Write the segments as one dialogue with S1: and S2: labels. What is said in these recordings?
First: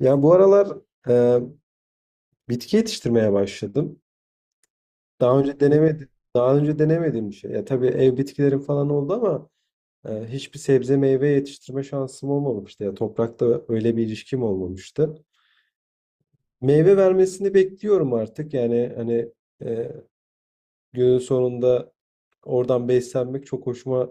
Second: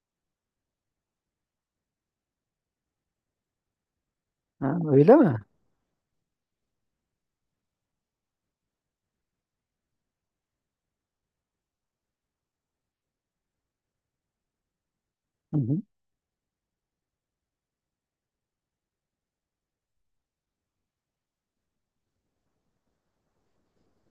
S1: Ya bu aralar e, bitki yetiştirmeye başladım.
S2: Ha, öyle mi?
S1: Daha önce denemedim. Daha önce denemediğim bir şey. Ya tabii ev bitkilerim falan oldu ama hiçbir sebze meyve yetiştirme şansım olmamıştı. Ya toprakta öyle bir ilişkim olmamıştı.
S2: Hı hı.
S1: Meyve vermesini bekliyorum artık. Yani hani e, günün sonunda oradan beslenmek çok hoşuma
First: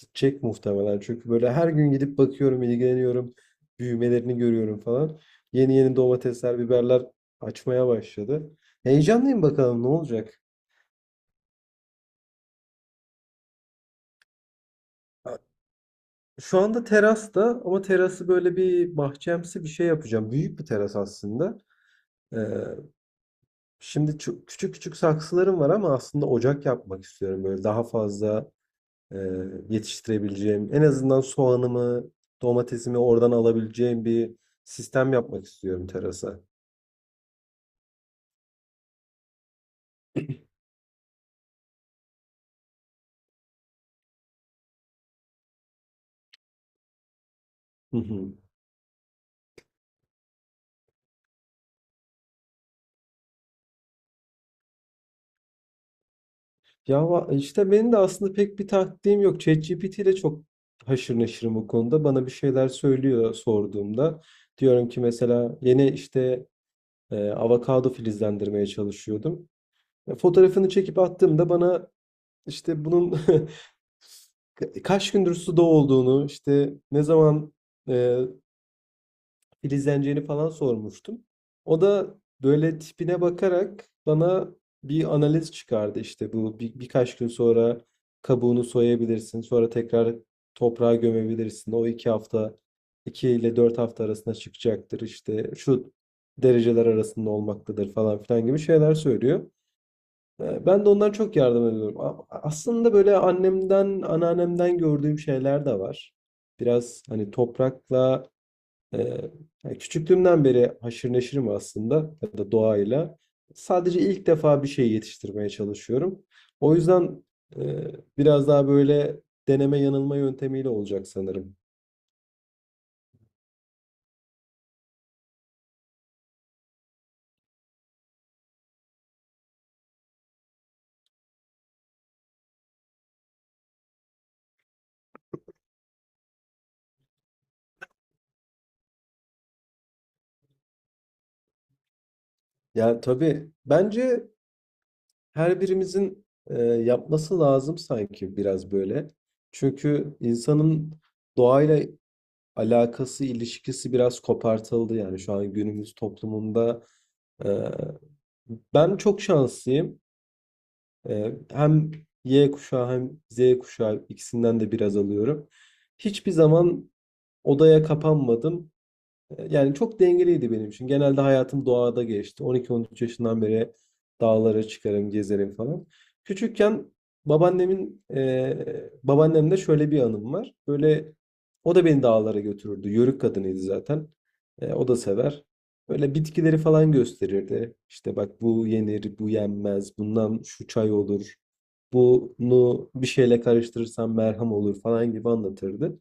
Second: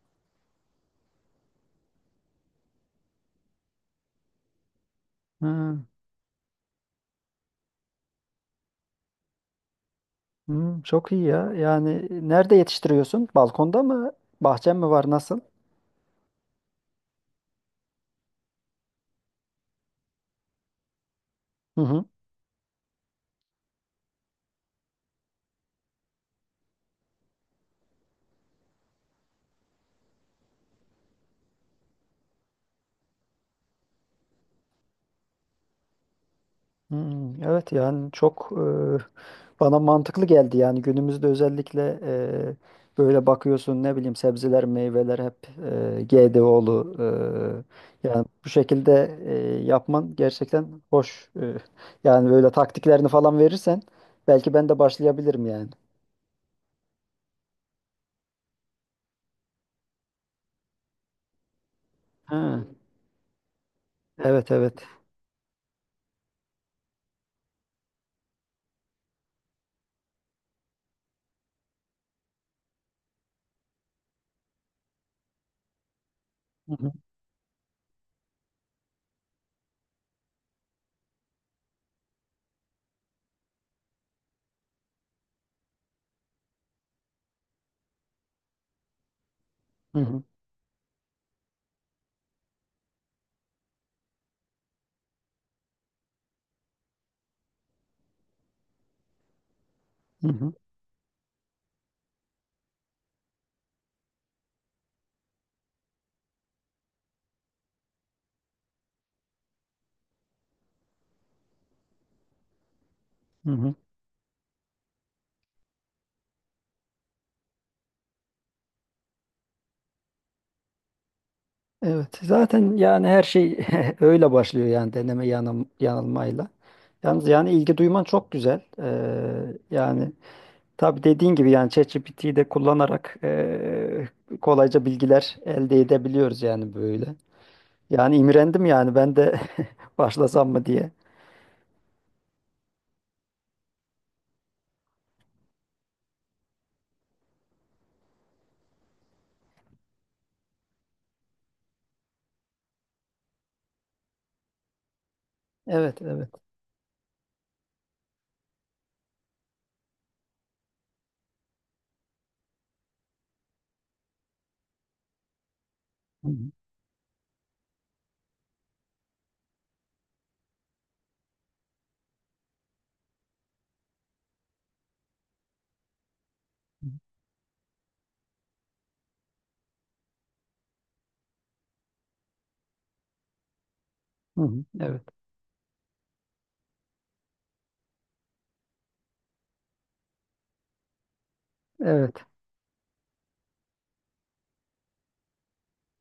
S1: gidecek muhtemelen. Çünkü böyle her gün gidip bakıyorum, ilgileniyorum, büyümelerini görüyorum falan. Yeni
S2: Ha,
S1: yeni domatesler, biberler açmaya başladı. Heyecanlıyım, bakalım ne olacak.
S2: hı, çok iyi ya. Yani, nerede yetiştiriyorsun? Balkonda mı? Bahçen mi var? Nasıl?
S1: Şu anda terasta ama terası böyle bir bahçemsi bir şey yapacağım. Büyük bir teras aslında.
S2: Hı hı.
S1: Ee, şimdi küçük küçük saksılarım var ama aslında ocak yapmak istiyorum. Böyle daha fazla e, yetiştirebileceğim, en azından soğanımı, domatesimi oradan alabileceğim bir sistem yapmak istiyorum terasa.
S2: Hı, evet yani çok, bana mantıklı geldi yani günümüzde, özellikle böyle bakıyorsun ne bileyim, sebzeler meyveler hep GDO'lu.
S1: Hı
S2: Yani
S1: hı.
S2: bu şekilde yapman gerçekten hoş. Yani böyle taktiklerini falan verirsen, belki ben de başlayabilirim yani.
S1: Ya işte benim de aslında pek bir taktiğim yok. ChatGPT ile çok haşır neşirim o konuda. Bana bir
S2: Ha,
S1: şeyler söylüyor sorduğumda.
S2: evet evet.
S1: Diyorum ki mesela yeni işte avokado filizlendirmeye çalışıyordum. Fotoğrafını çekip attığımda bana işte bunun kaç gündür suda olduğunu, işte
S2: Hı hı.
S1: ne zaman e, filizleneceğini falan sormuştum. O da böyle tipine bakarak bana bir analiz çıkardı. İşte bu birkaç gün sonra kabuğunu soyabilirsin, sonra
S2: Hı
S1: tekrar
S2: hı.
S1: toprağa gömebilirsin. O iki ile dört hafta arasında çıkacaktır, işte şu dereceler arasında olmaktadır falan filan gibi şeyler söylüyor.
S2: Hı hı,
S1: Ben de ondan çok yardım ediyorum. Aslında böyle annemden, anneannemden gördüğüm şeyler de var. Biraz hani toprakla ee, yani küçüklüğümden beri haşır neşirim aslında, ya da doğayla.
S2: hı hı.
S1: Sadece ilk defa bir şey yetiştirmeye çalışıyorum. O yüzden e, biraz daha böyle deneme yanılma yöntemiyle olacak sanırım.
S2: Evet, zaten yani her şey öyle başlıyor yani, deneme yanılmayla. Yalnız yani ilgi duyman çok güzel. Yani tabii dediğin gibi yani, ChatGPT'yi de kullanarak kolayca bilgiler elde edebiliyoruz yani böyle. Yani imrendim yani, ben de başlasam mı diye.
S1: Yani tabii bence her birimizin yapması lazım sanki, biraz böyle. Çünkü insanın doğayla alakası, ilişkisi biraz kopartıldı yani şu an günümüz
S2: Evet, evet.
S1: toplumunda. e, ben çok şanslıyım. Hem Y kuşağı hem Z kuşağı, ikisinden de biraz alıyorum.
S2: Hı
S1: Hiçbir
S2: hı,
S1: zaman odaya kapanmadım. Yani çok dengeliydi benim için. Genelde hayatım doğada geçti. 12-13 yaşından beri dağlara çıkarım, gezerim falan. Küçükken babaannemde şöyle bir anım var. Böyle o da beni dağlara götürürdü. Yörük kadınıydı zaten.
S2: hı hı.
S1: O da
S2: Evet,
S1: sever. Böyle bitkileri falan gösterirdi. İşte bak, bu yenir, bu yenmez, bundan şu çay olur.
S2: evet,
S1: Bunu bir şeyle karıştırırsan merhem olur falan gibi anlatırdı.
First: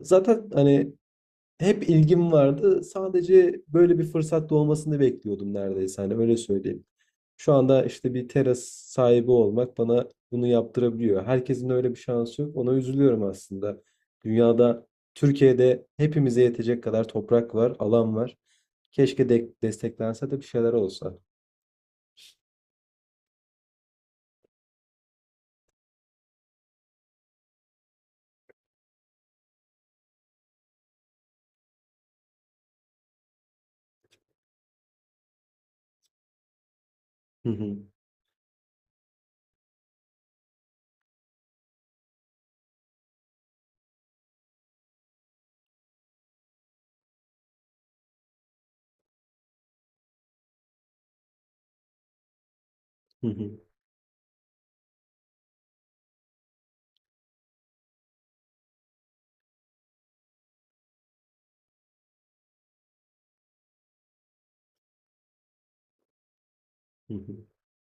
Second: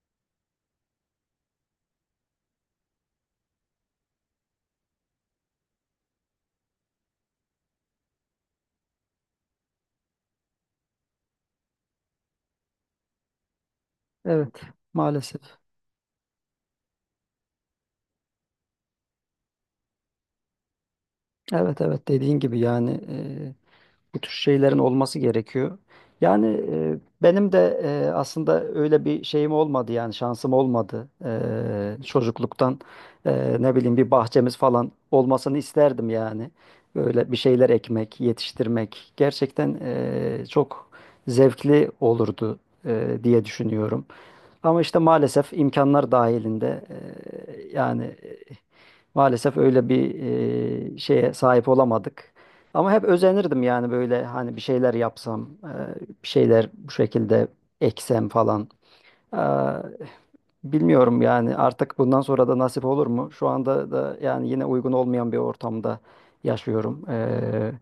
S1: Zaten hani hep ilgim vardı. Sadece böyle bir fırsat doğmasını bekliyordum neredeyse. Hani öyle söyleyeyim. Şu anda işte bir teras sahibi olmak bana bunu yaptırabiliyor. Herkesin öyle bir şansı yok. Ona üzülüyorum aslında.
S2: evet.
S1: Dünyada,
S2: Maalesef.
S1: Türkiye'de hepimize yetecek kadar toprak var, alan var. Keşke de desteklense de bir şeyler olsa.
S2: Evet, evet, dediğin gibi yani. Bu tür şeylerin olması gerekiyor. Yani, benim de aslında öyle bir şeyim olmadı yani, şansım olmadı. Çocukluktan ne bileyim, bir bahçemiz falan olmasını isterdim yani. Böyle bir
S1: Hı
S2: şeyler
S1: hı,
S2: ekmek, yetiştirmek gerçekten çok zevkli olurdu diye düşünüyorum. Ama işte maalesef imkanlar dahilinde, yani maalesef öyle bir şeye sahip olamadık. Ama hep
S1: hı hı,
S2: özenirdim yani, böyle hani bir şeyler yapsam, bir şeyler bu şekilde eksem falan. Eee, bilmiyorum yani, artık bundan sonra da nasip olur mu? Şu anda da yani yine uygun olmayan bir ortamda yaşıyorum.
S1: hı hı.
S2: Eee,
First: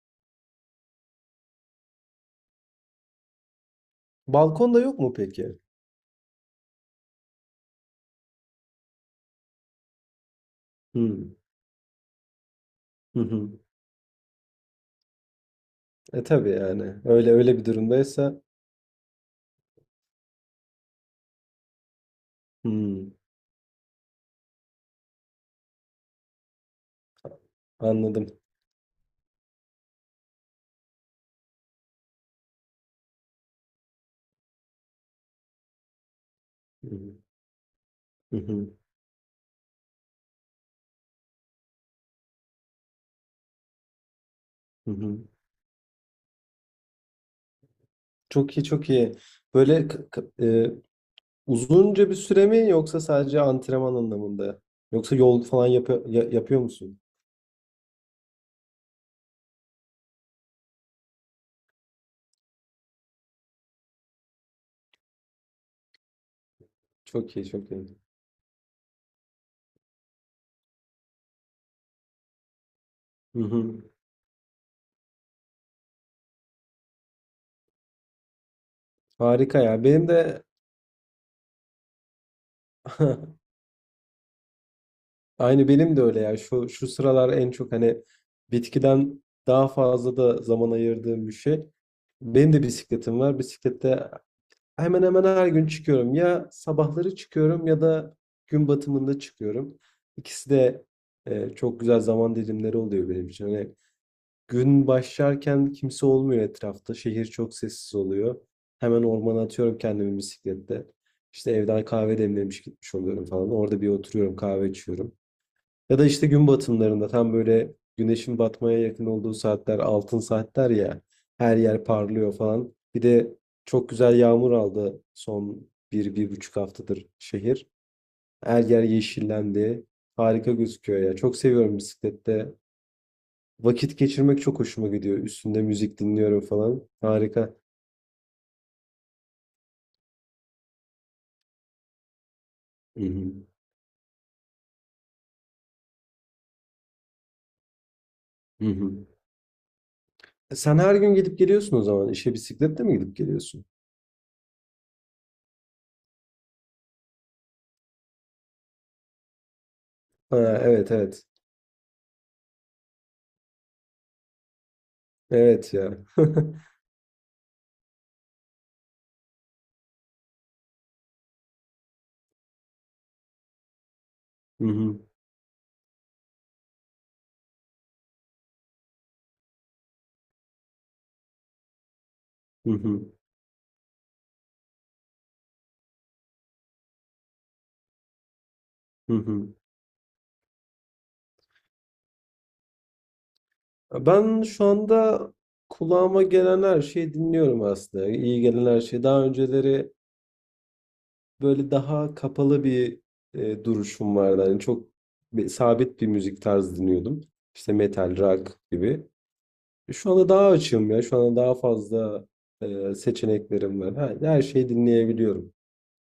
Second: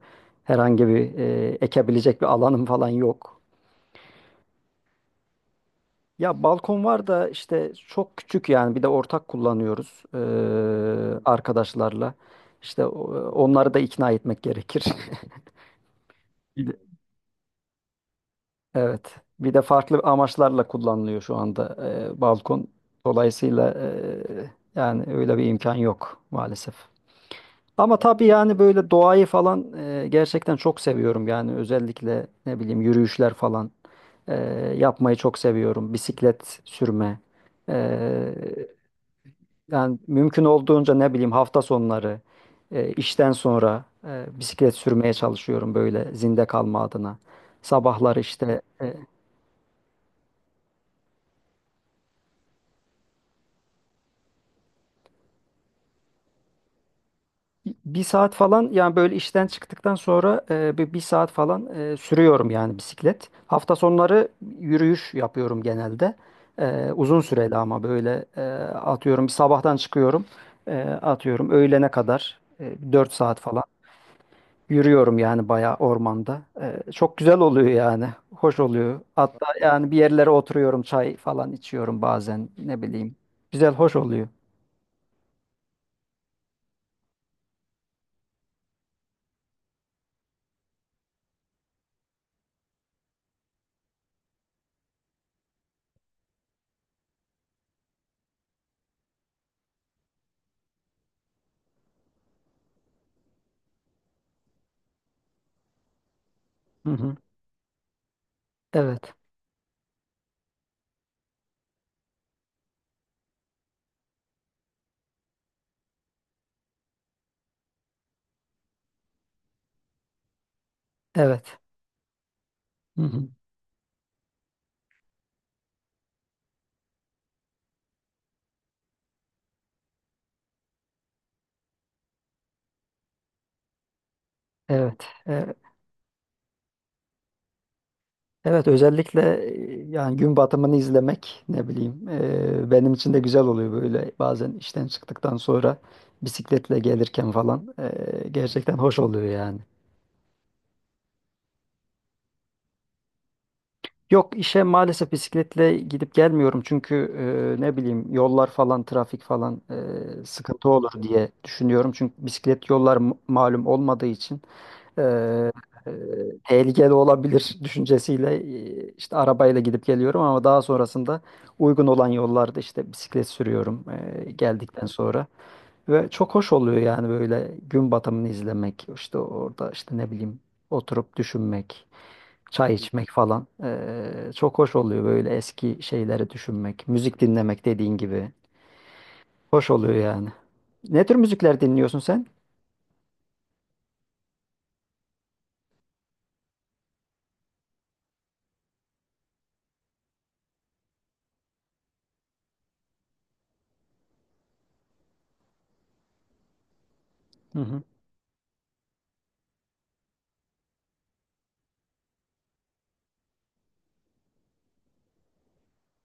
S2: herhangi bir ekebilecek bir alanım falan yok.
S1: Balkonda yok mu peki?
S2: Ya balkon var da işte çok küçük yani, bir de ortak kullanıyoruz
S1: Hı,
S2: arkadaşlarla. İşte
S1: hı hı.
S2: onları da ikna etmek gerekir.
S1: E tabii
S2: Bir de-
S1: yani. Öyle öyle bir durumdaysa.
S2: Evet. Bir de farklı amaçlarla kullanılıyor şu anda balkon.
S1: Hı,
S2: Dolayısıyla, yani öyle bir imkan yok maalesef. Ama tabii
S1: anladım.
S2: yani, böyle doğayı falan gerçekten çok seviyorum. Yani özellikle ne bileyim, yürüyüşler falan eee, yapmayı çok seviyorum. Bisiklet
S1: Hı hı,
S2: sürme.
S1: hı hı.
S2: Yani mümkün olduğunca, ne bileyim, hafta sonları işten sonra bisiklet
S1: Hı
S2: sürmeye
S1: hı.
S2: çalışıyorum, böyle zinde kalma adına. Sabahları
S1: Çok
S2: işte
S1: iyi, çok iyi. Böyle uzunca bir süre mi, yoksa sadece antrenman anlamında? Yoksa yol falan yapıyor musun?
S2: bir saat falan yani, böyle işten çıktıktan sonra bir saat falan sürüyorum yani, bisiklet. Hafta sonları yürüyüş yapıyorum genelde. Uzun
S1: Çok iyi,
S2: süreli
S1: çok
S2: ama
S1: iyi.
S2: böyle, atıyorum sabahtan çıkıyorum, atıyorum öğlene kadar 4
S1: Hı
S2: saat falan
S1: hı.
S2: yürüyorum yani, bayağı ormanda. Çok güzel oluyor yani. Hoş oluyor. Hatta
S1: Harika ya.
S2: yani, bir
S1: Benim
S2: yerlere
S1: de
S2: oturuyorum, çay falan içiyorum bazen. Ne bileyim. Güzel, hoş oluyor.
S1: aynı benim de öyle ya. Şu sıralar en çok hani bitkiden daha fazla da zaman ayırdığım bir şey. Benim de bisikletim var. Bisiklette hemen hemen her gün çıkıyorum. Ya sabahları çıkıyorum, ya da gün batımında çıkıyorum. İkisi de çok güzel zaman dilimleri oluyor benim için. Hani gün başlarken kimse olmuyor
S2: Hı
S1: etrafta.
S2: hı.
S1: Şehir çok sessiz oluyor. Hemen
S2: Evet.
S1: ormana atıyorum kendimi bisiklette. İşte evden kahve demlemiş gitmiş oluyorum falan. Orada bir oturuyorum, kahve içiyorum. Ya da işte gün batımlarında, tam böyle güneşin batmaya yakın olduğu saatler, altın saatler ya, her
S2: Evet.
S1: yer parlıyor falan.
S2: Hı
S1: Bir
S2: hı.
S1: de çok güzel yağmur aldı son bir buçuk haftadır şehir. Her yer yeşillendi. Harika gözüküyor ya. Çok seviyorum bisiklette vakit geçirmek, çok hoşuma
S2: Evet.
S1: gidiyor.
S2: Ee,
S1: Üstünde müzik dinliyorum falan. Harika.
S2: evet özellikle yani gün batımını izlemek, ne bileyim, benim
S1: Hı
S2: için de
S1: hı.
S2: güzel oluyor, böyle bazen işten çıktıktan sonra bisikletle gelirken falan
S1: Hı
S2: gerçekten hoş
S1: hı.
S2: oluyor yani.
S1: Sen her gün gidip geliyorsun o zaman. İşe bisikletle mi gidip geliyorsun?
S2: Yok, işe maalesef bisikletle gidip gelmiyorum, çünkü ne bileyim, yollar falan, trafik falan,
S1: Ha,
S2: sıkıntı olur
S1: evet evet.
S2: diye düşünüyorum. Çünkü bisiklet yollar malum olmadığı için, e,
S1: Evet
S2: e,
S1: ya.
S2: tehlikeli olabilir düşüncesiyle, işte arabayla gidip geliyorum, ama daha sonrasında uygun olan yollarda işte bisiklet sürüyorum
S1: Hı
S2: geldikten
S1: hı.
S2: sonra. Ve çok hoş oluyor yani, böyle gün batımını izlemek işte orada, işte ne bileyim, oturup düşünmek.
S1: Hı
S2: Çay içmek
S1: hı.
S2: falan. Çok hoş oluyor, böyle eski şeyleri düşünmek, müzik dinlemek, dediğin gibi.
S1: Hı hı.
S2: Hoş oluyor yani. Ne tür müzikler dinliyorsun sen?
S1: Ben şu anda kulağıma gelen her şeyi dinliyorum aslında. İyi gelen her şeyi. Daha önceleri böyle daha kapalı bir duruşum vardı. Yani çok sabit bir müzik tarzı dinliyordum.
S2: Hı
S1: İşte
S2: hı.
S1: metal, rock gibi. Şu anda daha açığım ya. Şu anda daha fazla seçeneklerim var. Her şeyi dinleyebiliyorum.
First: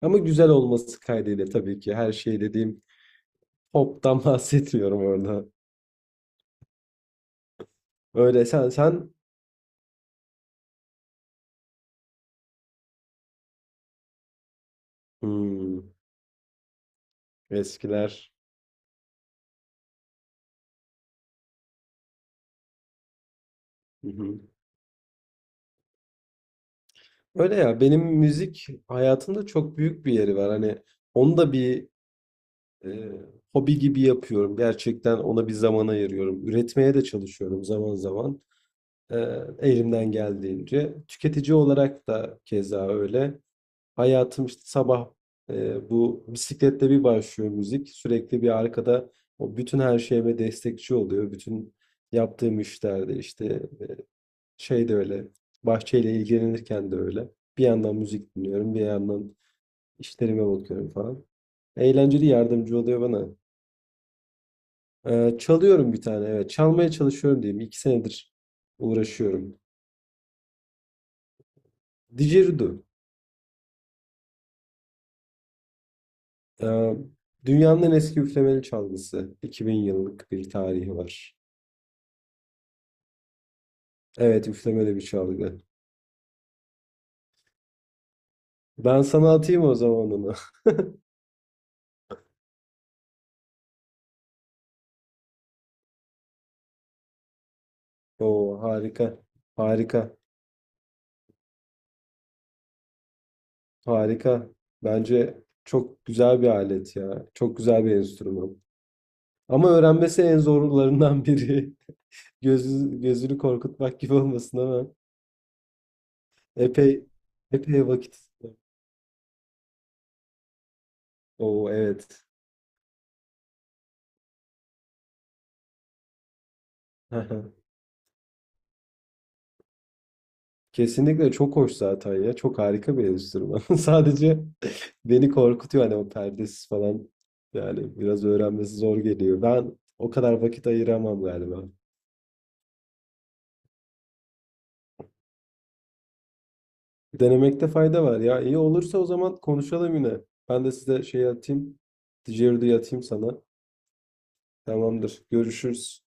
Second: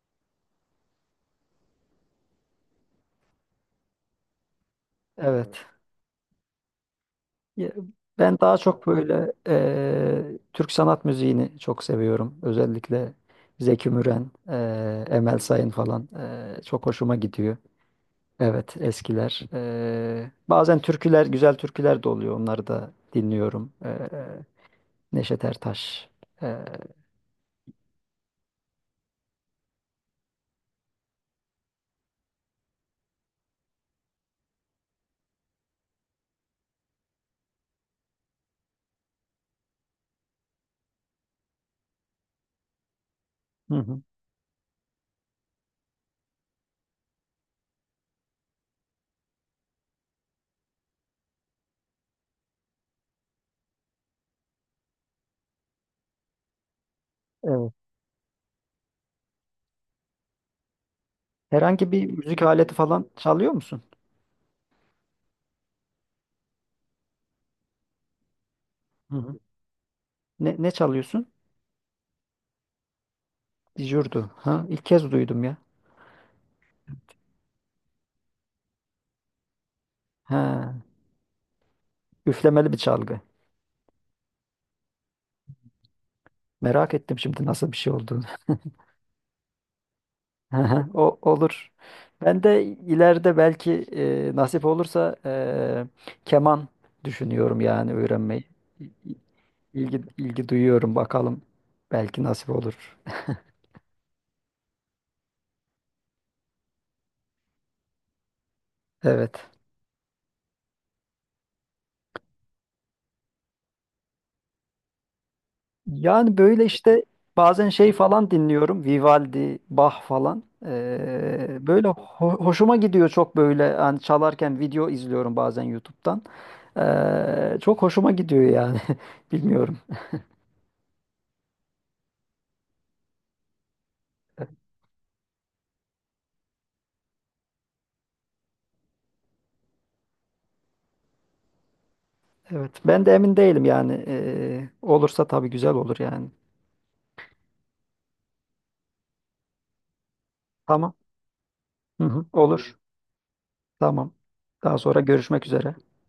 S1: Ama güzel olması kaydıyla tabii ki. Her şey dediğim, pop'tan bahsetmiyorum orada.
S2: Evet. Ya, ben
S1: Öyle
S2: daha
S1: sen
S2: çok
S1: sen
S2: böyle Türk sanat müziğini çok seviyorum. Özellikle Zeki Müren, Emel Sayın
S1: hmm,
S2: falan, çok hoşuma gidiyor.
S1: eskiler.
S2: Evet, eskiler. Bazen türküler, güzel türküler de oluyor. Onları da dinliyorum. Neşet Ertaş. Ee,
S1: Öyle ya, benim müzik hayatımda çok büyük bir yeri var. Hani onu da bir e, hobi gibi yapıyorum. Gerçekten ona bir zaman ayırıyorum. Üretmeye de çalışıyorum zaman zaman. E, elimden geldiğince. Tüketici olarak da keza öyle.
S2: Hı hı.
S1: Hayatım işte sabah bu bisikletle bir başlıyor, müzik. Sürekli bir arkada, o bütün her şeyime destekçi oluyor. Bütün yaptığım işlerde işte, şey de öyle. Bahçeyle ilgilenirken de öyle. Bir
S2: Evet.
S1: yandan müzik dinliyorum, bir yandan işlerime bakıyorum falan.
S2: Herhangi bir
S1: Eğlenceli,
S2: müzik aleti
S1: yardımcı oluyor
S2: falan
S1: bana.
S2: çalıyor musun?
S1: Çalıyorum bir tane, evet. Çalmaya çalışıyorum diyeyim. İki senedir
S2: Hı hı.
S1: uğraşıyorum.
S2: Ne çalıyorsun?
S1: Didgeridoo.
S2: Dijurdu. Ha, ilk kez duydum ya.
S1: Ee, dünyanın en eski üflemeli çalgısı. 2.000 yıllık bir
S2: Ha,
S1: tarihi var.
S2: üflemeli bir çalgı.
S1: Evet, üflemeli bir çalgı.
S2: Merak ettim şimdi nasıl bir şey olduğunu.
S1: Ben sana atayım o zaman onu.
S2: Hı hı, o olur. Ben de ileride belki nasip olursa keman düşünüyorum yani, öğrenmeyi.
S1: Oo, harika.
S2: İ- İlgi
S1: Harika.
S2: ilgi duyuyorum bakalım. Belki nasip olur.
S1: Harika. Bence çok güzel bir alet ya. Çok güzel bir enstrüman.
S2: Evet.
S1: Ama öğrenmesi en zorlarından biri. Gözünü korkutmak gibi olmasın ama
S2: Yani böyle
S1: epey
S2: işte, bazen
S1: epey
S2: şey
S1: vakit.
S2: falan
S1: istiyor.
S2: dinliyorum. Vivaldi, Bach falan. Ee,
S1: Oo,
S2: böyle
S1: evet.
S2: hoşuma gidiyor çok, böyle hani çalarken video izliyorum bazen YouTube'dan. Ee, çok hoşuma gidiyor yani. Bilmiyorum.
S1: Kesinlikle çok hoş zaten ya. Çok harika bir enstrüman. Sadece beni korkutuyor hani, o perdesiz falan. Yani biraz öğrenmesi zor geliyor. Ben o kadar vakit ayıramam galiba.
S2: Evet. Ben de emin değilim yani. Olursa tabii güzel olur yani.
S1: Denemekte fayda var ya. İyi olursa o zaman konuşalım yine. Ben de
S2: Tamam.
S1: size şey atayım.
S2: Hı hı, olur.
S1: Didgeridoo'yu atayım sana.
S2: Tamam. Daha sonra
S1: Tamamdır.
S2: görüşmek üzere.
S1: Görüşürüz.